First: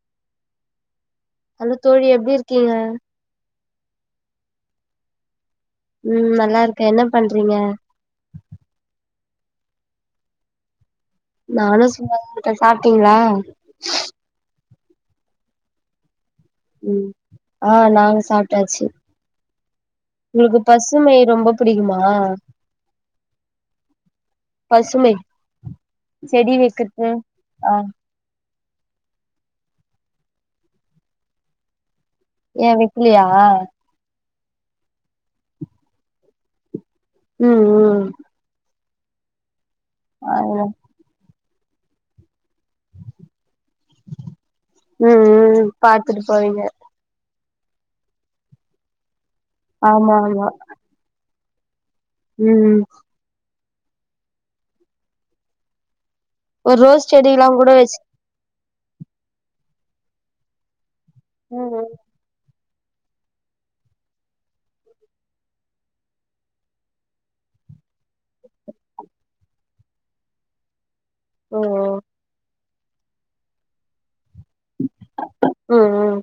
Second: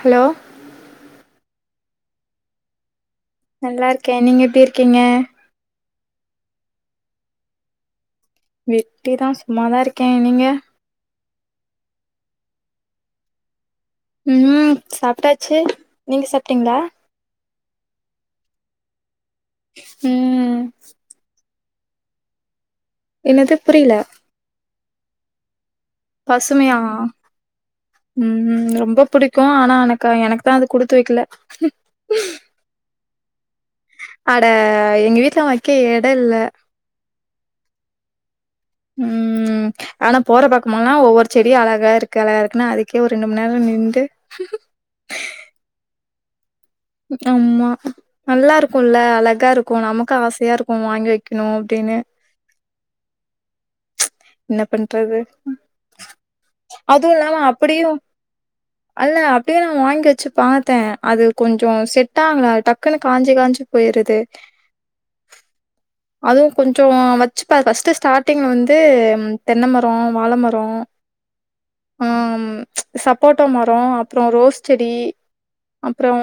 Hello hello தோழி எப்டி இருக்கீங்க நல்லா இருக்கே நீங்க எப்டி இருக்கீங்க ம் நல்லா இருக்கே என்ன பண்றீங்க வெட்டி தா சும்மாதா இருக்கே நீங்க நானோ சும்மாதா இருக்கே சாப்பிட்டீங்களா ம் சாப்ட்டாச்சு நீங்க சாப் ப்டீங்களா ம் ஆ நாங்க சாப்ட்டாச்சு எனக்கு ம் பசுமை ரொம்ப புடிக்குமா என்னது புரியல பசுமை. செடி பசுமையா வெக்கறது ஆ உம் உம். ரொம்ப புடிக்கு ஆனா எனக்கு எனக்கு தா அது குடுத்து வெக்கல. இல்லியா. அட எங்க வீட்டுல வெக்க எட இல்ல. உஹ்ம் உஹ்ம். உம் ம ஆனா போற பாக்கமெல்லா ஒவ்வொரு. செடி அழகா இருக்குல னா அதுக்கே ஒரு ரெண்டு மணி நேரோ நின்டு. ட்டு போவீங்க. ஆமா நல்லா இருக்குல்ல அழக் கா இருக்கு ஆமா நமக்கு ஆசையா இருக்கு வாங்கி வைக் ணோ அப்டின்னு. உம்ம். என்ன பண்றது. ஒரு ரோஸ் அதுவு இல்லாம செடில்லா கூட அப்படியு வச் அல்ல அப்டியே வாங்கி வச்சு பாத்தே அது கொஞ்சோ ம் செட்டாகள டக். குனு காஞ்சு காஞ்சு போயிருது. அதுவு கொஞ்சோ வச்சு பா ஃபஸ்ட் ஸ்டாட்டிங்ல வந்து. ம் தென்ன மரோ வாழ மரோ ம் ஓ ஓ உஹம். சப்போட்டா மரோ அப் புறோ ரோஸ் செடி ம் அப்புறோ ம்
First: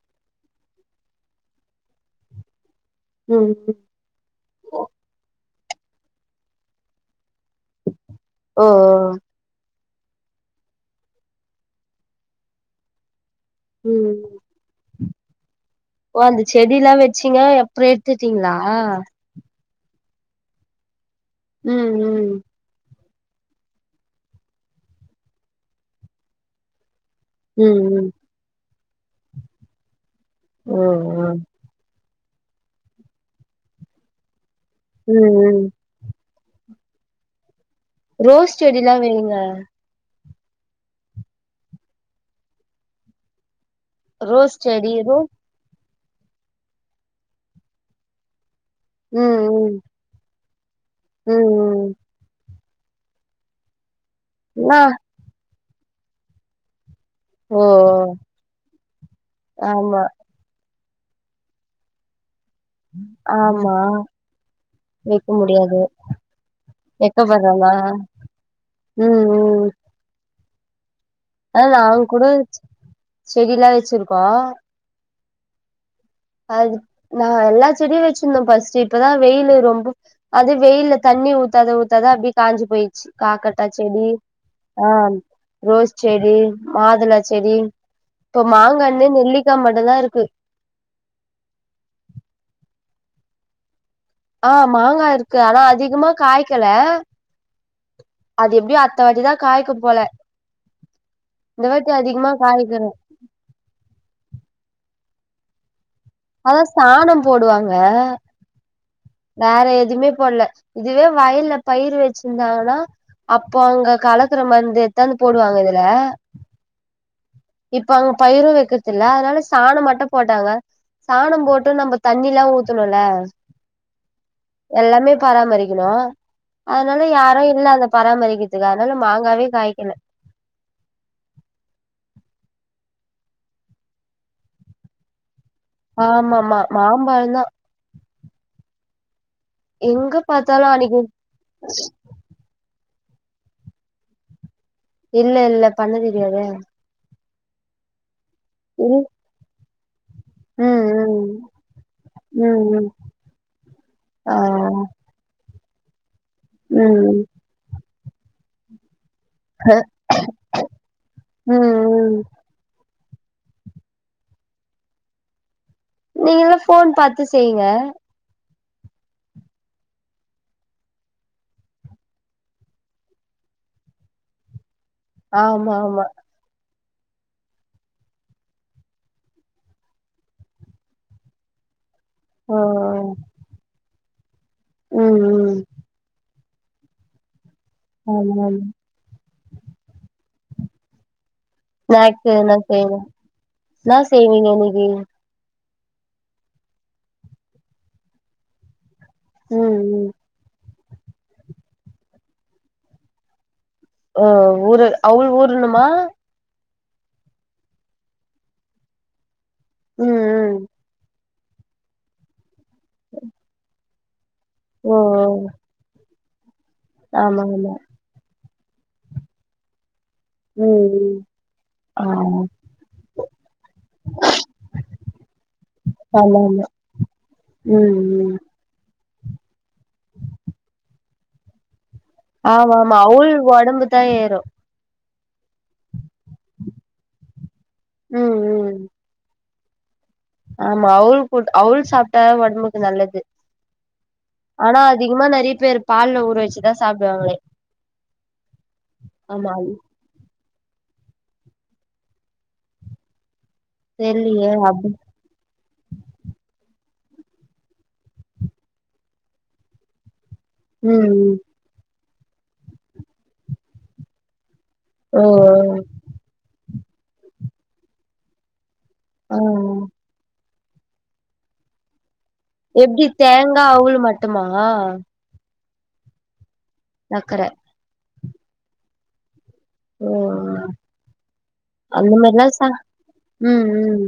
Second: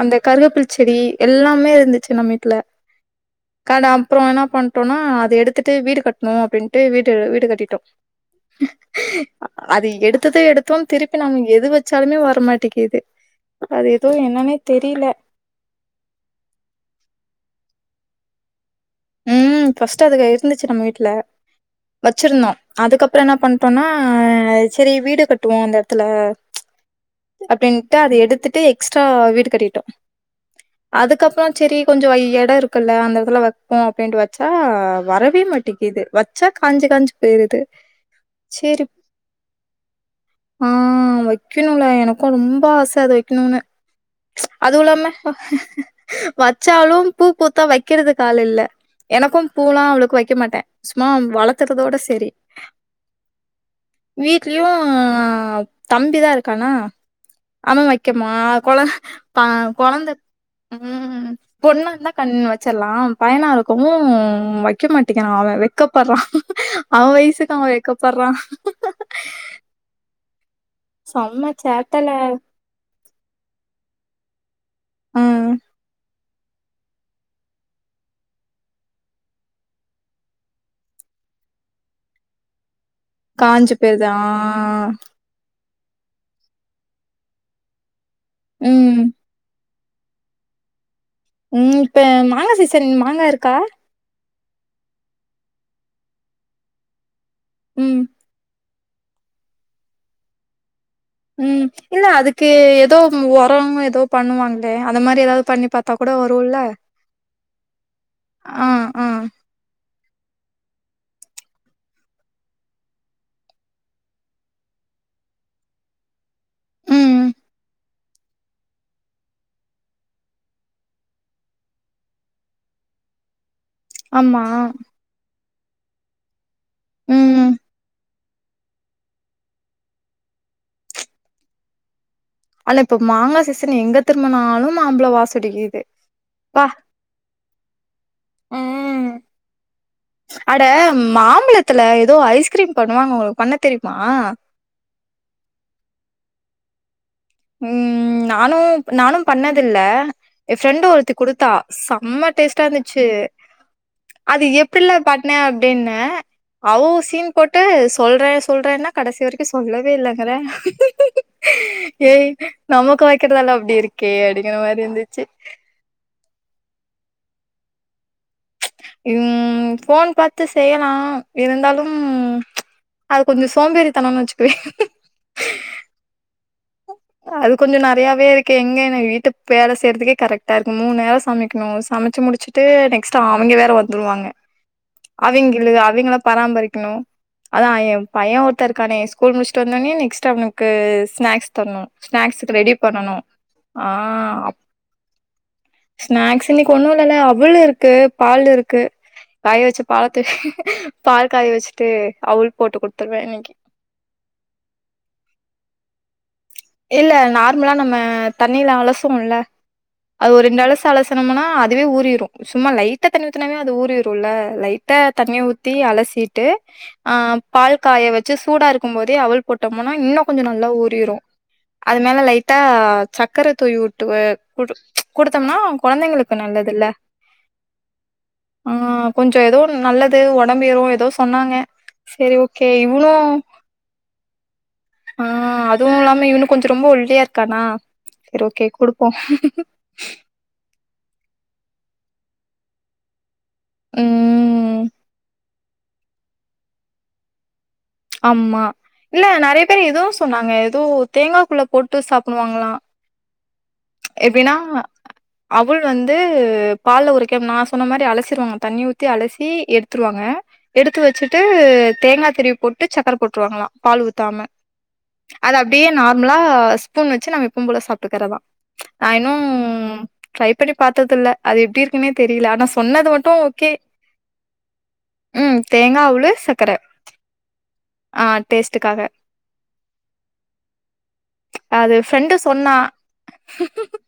அந்த கருவேப்பளச்செடி எல்லாமே இருந்துச்சு நம்ம வீட்ல. ம் ம் கான அப்புறோ என்ன ஓ பண்ட்டோனா அத எடுத் த்துட்டு வீடு கட்டணு அப்டின்ட்டு வீட் ட்டு வீடு கட் டிட்டோ ஓ அது எடுத்தது எடுத்தோ திருப்பி நம்ம எது வச்சாலுமே வரமாட்டீக்குது. உம் ஓ அந்த செடில்லா வச்சீங்க. அப்றோ எடுத்துட்டீங்களா. ஆஹ் ஃபஸ்ட் அதுங்க இருந்துச்சு நம்ம வீட்ல ம் ம் வச்சிருந்தோ அதுக்கப் அப்புறோ என்ன பண்ட்டோம்னா, ஆ சரி வீடு கட்டுவோ அந்த எடத்துல. ம் அப்டின்ட்டு ம் அது எடுத்துட்டு. ஸ்டா வீடு கட்டிகிட்டோ ம் ம் அதுக்கப்றோ செரி கொஞ்சொ வை எடோ இருக்குல்ல அந்த இதுல வர்க் ப பேண்டு வச் ஆ ம் வரவே ம் மாட்டிக்கிது வத் ச கொஞ்ச கொஞ்ச் போயிருது ரோஸ் சரி செடில்லா வெய்ங்க ஆ வெக்கணுல்ல எனக்கு ரொம்ப ஆச அத வெக்கணுன்னு ரோஸ் அதுவு செடி இல்லாம ரோ வச்சாலு பூ பூத்தா வெக்கிறதுக்கு ஆளில்ல எனக்கு ம் ம் பூவல்லா அவ்ளோக்கு வெக்க மாட்டே சும்மா ம் ம் வளக்கறதோட செரி வீட்லயு ஆ நா தம்பி தா இருக்கானா ஓ அவ வெக்க மா கொழ பாவ் ஆமா கொழந்த ம் ம் ம் பொன் [unintelligible] கண் [unintelligible] ச்சிர்லா பயனா ஆமா கும் வெக்க வைக்க மாட்டிங்கறா அவ முடியாது வெக்கப்பட்றா அவ வயசுக்கு அவ வெக்கப்படுறனா வெக்கப்பட்றா அதுலா அவங்கூட செடில்லா வெச்சிருக்கோ ம் அதுக் நா எல்லா செடியு வெச்சிருந்தே ஃபஸ்ட்டு இப்ப தா வெயிலு ரொம்ப அது வெயில்ல தண்ணி ஊத்தாத ஊத்தாத அப்டியே காஞ்சு போயி காஞ்சு போயிருது ஆ ரோஸ் செடி மாதுள செடி ப்போ ம் மாங்கன்னு நெல்லிக்கா மட் நல்லா இருக்கு ம் இப்ப மாங்கா சீசன் மாங்கா இருக்கா ஆ மாங்கா இருக்கு ஆனா அதிகமா காய்க்கல ம் அது எப்டியு அத் த வாட்டி தா காய்க்கு போல ம் இந்த வாட்டி இல்ல அதிகமா அதுக்கு ஏ, காய்க்கணு எதோ ம் ஒரம் எதோ பண்ணுவாங்களே அந்த மாரி எதாவது பண்ணி பாத் அதா சாணம் போடுவாங்க ஆ ஆ வேற எதும்மே போடல இதுவே வயல்ல பயிர் வெச்சிருந்தாங்கனா அப்போ அங்க கலக்கிற மருந்து எத்தாந்து போடுவாங்க இதுல ம் இப்ப அங்க பயிரு வெக்கற்தில்ல அதனால சாணம் மட்டும் போட்டாங்க சாணோ போட்டு நம்ம தண்ணில்லா ஊத்தணுல்ல ஆமா எல்லாமே பராமரி [unintelligible] அதனால ம் யாரும் இல்ல அத பராமரிக் இதனால மாங்காவே காய்க்கல ஆன இப்ப மாங்காய சீசன் எங்க திரும்பினாலும் மாம்பழ வாச ஆ ஆமாமா மாம்பழந்தா எங்க அட பாத்தாலு அன்னைக்கு மாம்பலத்துல ஏதோ ஐஸ்கிரீம் பண்ணுவாங்க உங்களுக்கு பண்ண தெரியுமா இல்ல இல்ல பண்ண தெரியாதே உம் நானும் இல் நானும் பண்ணது இல்ல என் ஃப்ரெண்டு ஒருத்தி ம் கொடுத்தா செம்ம ம் ம் டேஸ்ட்டா ம் இருந்துச்சு ஆ அது எப்படில பாண்ணே அப்படின்னா அவ்ளோ ம் சீன் போட்டு சொல்றேன் சொல்றேன்னா கடைசி வரைக்கு சொல்லவே இல்லைங்கறே ம் ம் ஏய் நமக்கு வ இருக்கிறதொலாம் அப்படி இருக்கே அடிங்கிற மாதிரி இருந்துச்சு நீங்கல்லா போன் பாத்து செய்ங்க உம் போன் பார்த்து செய்யலாம் இருந்தாலும் அது கொஞ்ச சோம்பேறித்தனம்னு வச்சுக்குவே ஆமா ஆமா அது கொஞ்சம் நிறையாவே இருக்கு எங்க என் வீட்டு வேலை செய்யறதுக்கே கரெக்டா இருக்குக்கும் மூணு நேரம் சமைக்கணும் சமைச் வச்ச ஆ முடிச்சிட்டு நெக்ஸ்ட் அவங்க வேற வந்துடுவாங்க ம் அவங்க ம் இல்ல அவங்களம் பராமரிக்கணும் அதா என் ஆமா பையன் ஆமா ஒருத்த இருக்கானே ஸ்கூல் முடிச்சுட்டு வந்தோடனே நெக்ஸ்ட் அவனுக் [unintelligible] ஸ்ந்ஸ் ஸ்நாக்ஸ் என்ன செய்வே என்ன செய்வீங்க ஆ இன்னைக்கு ஸ்நாக்ஸ் இன் ஒண்ணு இல்லல அவளு இருக்கு பால் இருக்கு காய ம் வச்சு ம் [unintelligible] பால் காய வச்சுட்டு அவள் போட்டு குடுத்துருவே இன்னைக்கு ஊரு அவுள் ஊருணுமா இல்ல நார்மலா நம்ம தண்ணில அலசுவோம்ல ம் அது ம் [unintelligible] த்துனம்னா அதுவே ஊறிரும் சும்மா லைட்டா தண்ணி ஊத்தினாவே அது ஊரிரு ல ஓ லைட்டா ஓ தண்ணி ஊத்தி அலசி ட்டு ஆ ஆமா ஆமா பால் காய வச்சு சூடா இருக்கும் போதே அவுள் போட்டோம்னா இன்னு கொஞ்சோ நல்லா ம் ஊறிரு ம் அது ஆ மேல லைட்டா சக்கர தூவி வுட்டு குடுத்தம்னா கொழந்தைங்களுக்கு ஆமா ஆமா நல்லதுல்ல ம் ம் அ ஆ கொஞ்சோ எதோ நல்லது ஒடம்பு ஏறு எதோ சொன்னாங்க சரி ஓகே ஆமா ஆமா இவனு அவள் ஒடம்புத்தா ஏறு ஆ அதுவுமில்லாம இவனு கொஞ்சோ ரொம்ப ஒள்ளியா இருக்கானா ம் சரி ஓகே ம் குடுப்போ ஆமா அவுள் அவுள் சாப்ட்டா ஒடம்புக்கு நல்லது ம் ஆனா அதிகமா நிறயா பேர் பால்ல ஊர வச்சுதா சாப்டுவாங்ளே ஆமா இல்ல நிறைய பேர் எதோ சொன்னாங்க ஒ தேங்காகுள்ள போட்டு சாப்டுவாங்ளா தெர்லியே எப்டின்னா அப்டி அவுல் வந்து பால்ல ஊர வெக்க நா சொன்ன மாரி அலசிடுவாங்க தண்ணி ஊத்தி அலசி எடுத்துருவாங்க எடுத்து ம் ம் வெச்சுட்டு தேங்காதிருவி போட் ட்டு சக்கர போட்டுருவாங்ளா பால் ஊத்தாம ஓ அது அப்டியே நார்மலா ஸ் ஸ்பூன் வெச்சு நம்ம எப்பும்போல சாப்பிட்டுகறதா நா ஓ ஆ இன்னும் ட்ரை அப்படி பாத்ததுல்ல அது எப்டி இருக்குனே எப்டி தேங்கா அவுல் மட்டுமா ம் தேங்கா அவுளு சக்கர நக்கற ஆ டேஸ்ட்டுகாக ம் அது அந்த ஃப்ரெண்டு மேர்ல்லா ச சொன்னா ம் ம்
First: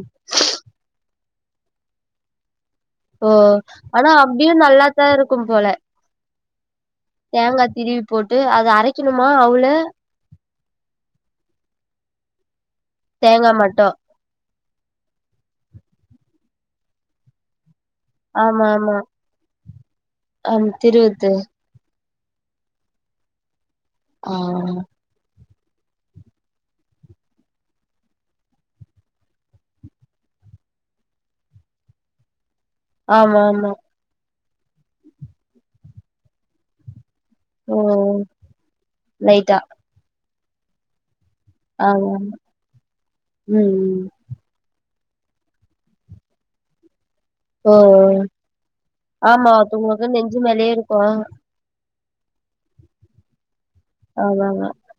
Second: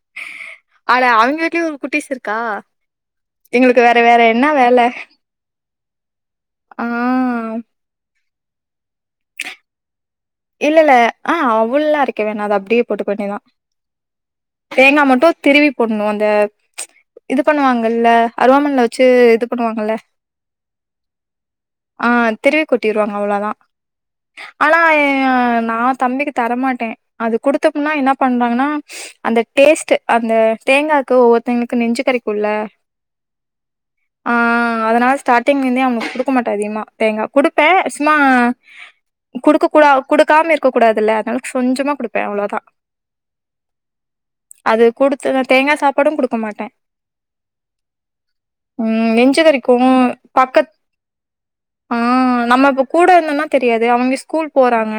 அட அவங்க வீட்லயு ஒரு குட்டிஸ் இருக்கா ஓ எங்களுக்கு வேற ஆனா வேற என்ன அப்பிடியு நல்லாத்தா இருக்கும்போல ஆஹ் தேங்கா திரிவி போட்டு அத அரக்கிணுமா அவுள இல்ல ல்ல ஆஹ் அவு ல்லா அரைக்க வேணா அத அப்டியே போட்டுக்க வேண்டியதா. தேங்கா மட்டு தேங்கா மட்டு திரிவி போடுணு அந்த இது பண்ணுவாங் கள்ள ஆமா அருவாமன்ல ஆமா வச்சு இது பண்ணுவாங்கள ஆம் திருவுத்து ஆஹ் திரிவி கொட்டிருவாங்க அவ்ளோதா ஆஹ் ஆஹ் நா தம்பிக்கு தரமாட்டே அது குடுத்தம்னா என்ன பண்றாங்கனா அந்த டேஸ்ட்டு அந்த தேங்காக்கு ஒவ்வொருத்தங்ளுக்கு நெஞ்சு கறிக்குள்ள ஆமா ஆமா ஆஹ் அதனால ஸ்டாட்டிங்ல ருந்தே அவ்னுக்கு குடுக்க மாட்டே அதிகமா தேங்க குடுப்பே ஓ சும்மா லைட்டா குடுக்க கூடா குடுக்காம இருக்க கூடாதுல அதுனாலதா கொஞ்சமா ஆமா ஆமா குடுப்பே அவ்ளோதா ம் ம் அது குடுத்துதா தேங்கா சாப்பாடும் குடுக்க மாட்டே ஓ ம் நெஞ்சு ஆமா கறிக்கு [inaudible] நெஞ்சு மேலயா இருக்குமா ஆஹ் நம்ம இப்ப கூட இருந்தோனா தெரியாது அவங்க ஸ்கூல் ஆமாமா போறாங்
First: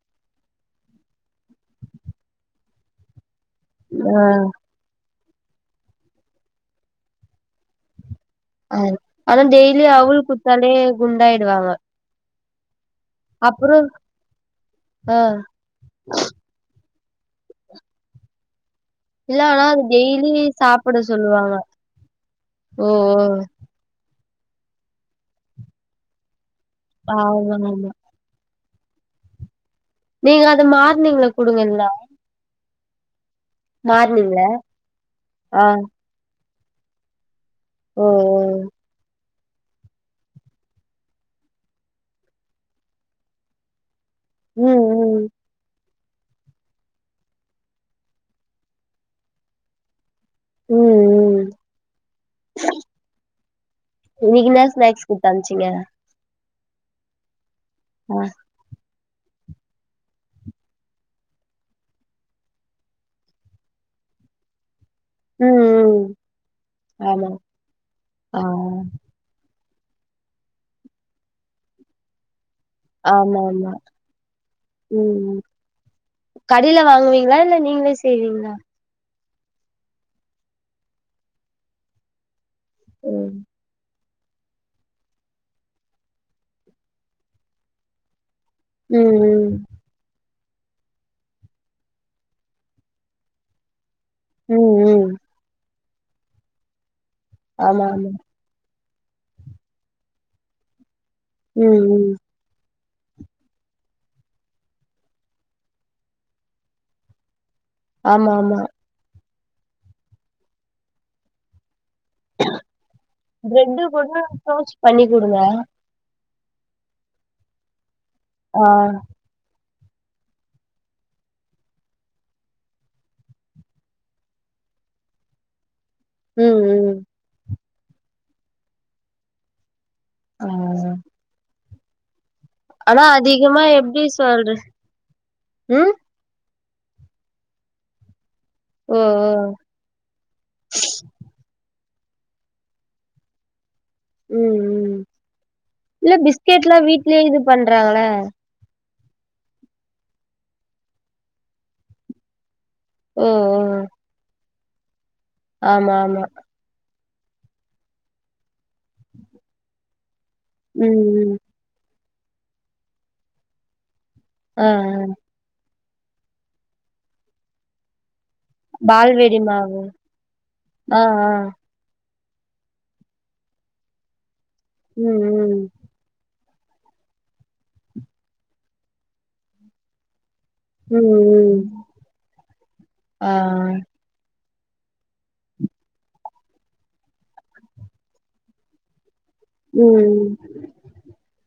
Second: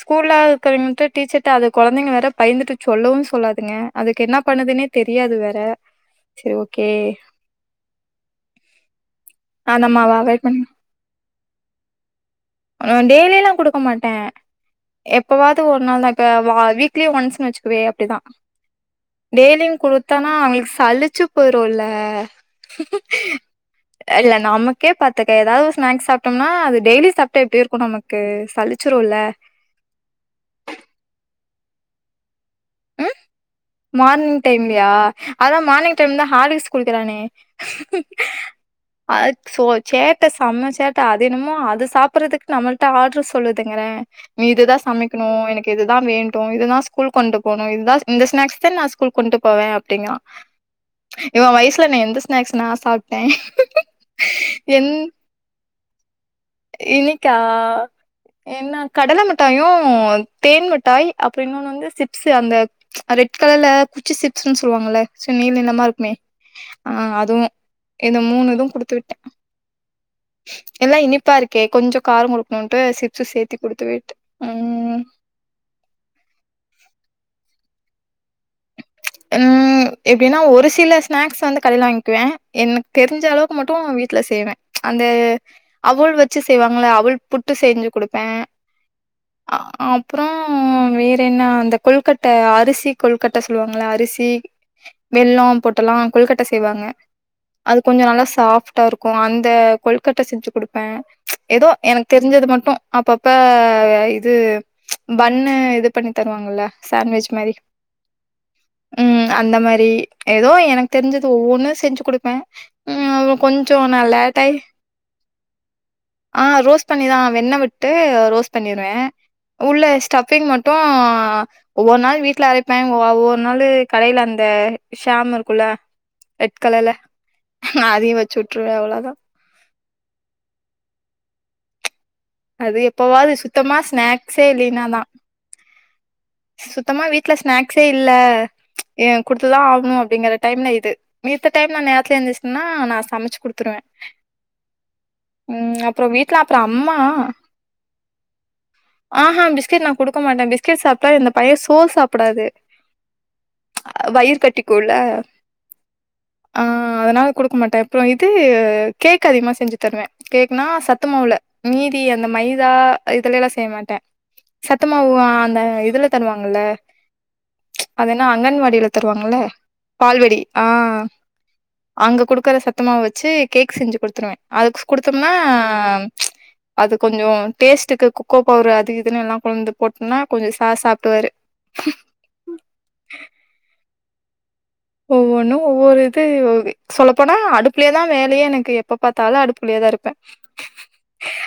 ஸ்கூல்லா இருக்கவங்கட்ட டீச்சர்ட்ட அது கொழந்தங்க வேற பயந்துட்டு சொல்லவு சொல்லாது ங்க ஆ அதுக்கு என்னா பண்ணதுனே தெரி தெரியாது வேற சேர் ஓகே ஆா ஆனா ஆ டெய்லியு நம்ம அவ அவள் அவாய்ட் குத்தாலே குண்டாயிடுவாங்க டெய்லி ல்லா அப்புறோ குடுக்க மாட் ட ஆ எப்பவாது ஒரு நாள் தா ப்ப வா வீக்லி ஒன்ஸ்னு வச்சுக்கவே அப்டிதா இல்ல ஆனா டெய்லியு அது குடுத்தனா டெய்லி அவுங்ளுக்கு சாப்பிட சலிச்சு சொல்லுவாங்க போயிருல்ல ஓ ஓ அல்ல நமக்கே பாத்துக்க எதாது ஸ்நாக் சாப்ட்டோ ன்னா அதுடெய்லி சாப்ட்டா ஆமா எப்டி ருக்கு ஆமா நமக்கு சலி ச்சுருல்ல நீங்க அது மார்னிங்ல குடுங்க இல்னா உம் மார்னிங் டைம்ல யா அதா ஆ மார்னிங் டைம் தா ஹார்லிக்ஸ் குடிக்கறானே ஓ ஓ அச் சோ சேட்ட செம்ம சேட்ட அதென்னமோ அது சாப்பிடறதுக்கு நம்மள்ட்ட ஆர்டர் சொல்லுதுங்கறேன் நீ ம் இதுதான் ம் சமைக்கணு எனக்கு இது தா வேண்டு இதுதா ஸ்கூல்க் கொண்டு போனு இதுதா இந்த ஸ்நாக்ஸ் ச நா ஸ்கூல்க் கொண்டு போவே அப்டினா ம் இவ ம் வயசுல நா எந்த ஸ்நாக்ஸ் நா சாப்ட்டே இன்னைக்கு என்ன என் ஸ்நாக்ஸ் குடுத்து அனுப்ச்சீங்க இன்னிக்கா ஆ என்னா கடலை மிட்டாயு தேன் மிட்டாய் அப்புற இன்னொன்னு வந்து சிப்ஸு அந்த ப்ச் ரெட் ட் கலல்ல குச்சி சிப்ஸ்ன் சொல்லுவாங்கல்ல சு ம் நீல நிலமா இருக்மே ம் ஆ ஆமா அதுவு இத ஆ மூணு இது குடுத்து விட்டே எல்லா இனிப்பா இருக்கே கொஞ்சோ காரங்குடு ஆமா ஆமா ம் கடைல வாங்வீங்ளா இல்ல நீங்ளே செய்வீங்ளா ம் எப்டின்னா ஒரு சில ஸ்நாக்ஸ் வந்து கடைல வாங்க்வே. எனக் தெரிஞ்ச ம் அளவுக்கு மட்டு வீட் ட்ல செய்வே அந்த அவுல் வெச்சு செய்வாங்கள அவுள் புட்டு செஞ்சு குடுப்பே ம் ம் ம் வேற என்ன அந்த கொல்கட்ட அரிசி கொல்கட்ட சொல்லுவாங்கள்ல அ ரிசி ம் ம் வெல்லோ போட் ட்டல்லா கொல்கட்ட செய்வாங்க அது ஆமா கொஞ்சோ ஆமா நல்லா சாஃப் ட்டாருக்கு அந்த கொல்கட்ட செஞ்சு குடுப்பே எதோ ம் எனக் ம் தெரிஞ்சது மட்டு அப்பப்ப இது ப்ச் பண்ணு இது பண்ணி தருவாங்கல்ல சேண்ட்விச் மாரி ஆமா ஆமா ம் அந்த மாரி எதோ எனக் தெரிஞ்சது ஒவ்வொன்னு செஞ்சுக் குடுப்பே உ அவ கொஞ்சோ பிரெட்டு நா கூட லேட்டாயி டோஸ்ட் பண்ணி குடுங்க ஆ ரோஸ் பண்ணிதா வெண்ண விட் டு ரோஸ் ஆ பண்ணிருவே உள்ள ஸ்டஃபிங் மட்டு ஒவ்வொர் நாள் வீட்ல அரைப்பே ஒவ்வ வ்வோ நாலு கடையில அந்த ஷேம் இருக்குல்ல ம் ம் ம் நா அதையு வெச்சு உட்ருவே அவ்ளதா ஆ அது ஆனா எப்போவாது அதிகமா சுத்தமா எப்டி ஸ்நாக்ஸே சொல்ற இல்லீனாதா ம் சுத்தமா வீட்ல ஸ்நாக்ஸே இல்ல ஓ ஓ ஏ குடுத்துதா ஆகணு அப்டிங்கற டைம்ல இது மித்த டைம் நானு [unintelligible] ந்துச்சுன்னா நான் சமைச்சு குடுத்துருவேன் ம் ம் அப்றோ இல்ல வீட்ல அப்றோ பிஸ்கெட்லா அம்மா வீட்டிலேயே இது பண்றாங்கள ஆஹான் பிஸ்கட் நான் கொடுக்க மாட்ட பிஸ்கட் சாப்ட் [unintelligible] இந்த பையன் சோற் சாப்டாது ஓஓ அ [unintelligible] ஆமா ஆமா ஆ அதனால கொடுக்க மாட்டேன் அப்புறம் இது கேக் அதிகமா செஞ்சு தருவேன் கேக்குனா ம் ம் சத்துமாவுல நீ [unintelligible] அந்த மைதா இதுல எல்லா செய்ய மாட்டேன் ஆ சத்தமா ஆ உ அந்த இது இதுல தருவாங்கல அதன ஆ அங்கன்வாடியில தருவாங்கள பால்வெடி மாவு பால்வெடி ஆ அங்க கொடுக்குற சத்தமாவ வச்சு கேக் செஞ்சு கொடுத்துருவேன் அதுக்குஸ் ம் குடுத்தோம்னா ம் ப்ச் அது கொஞ்சோ டேஸ்டுக்கு கொகொ பவுரு அது இதுன்னு எல்லாம் கொழந்து போட்டோனா கொஞ்ச ம் ம் ம் ஆ ஒவ்வொன்னு ஒவ்வொரு இது சொல்லப்போனா அடுப்புலயே தான் வேலையே எனக்கு எப்பபா எப்ப பாத்தாலு அடுப்புள்ளய தான் இருப்பேன் ம்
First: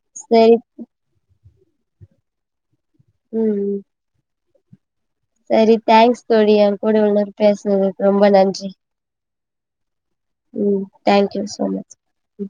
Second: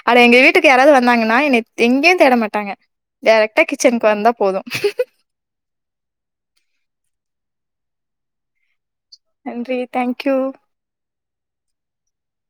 ஆனா எங்க சரி வீட்டுக்கு யாராவது வந்தாங்கன்னா என்னை எங்கயும் தேட மாட்டாங்க டேரக்டா ம் கிச்சன்க்கு வந்தா போதும் சரி தேங்க்ஸ் தோழி என் கூட இவ்ளோ நேரம் பேசுனதுக்கு ரொம்ப நன்றி நன்றி தேங்க்யூ ம் தேங்க் யூ சோ மச் ம்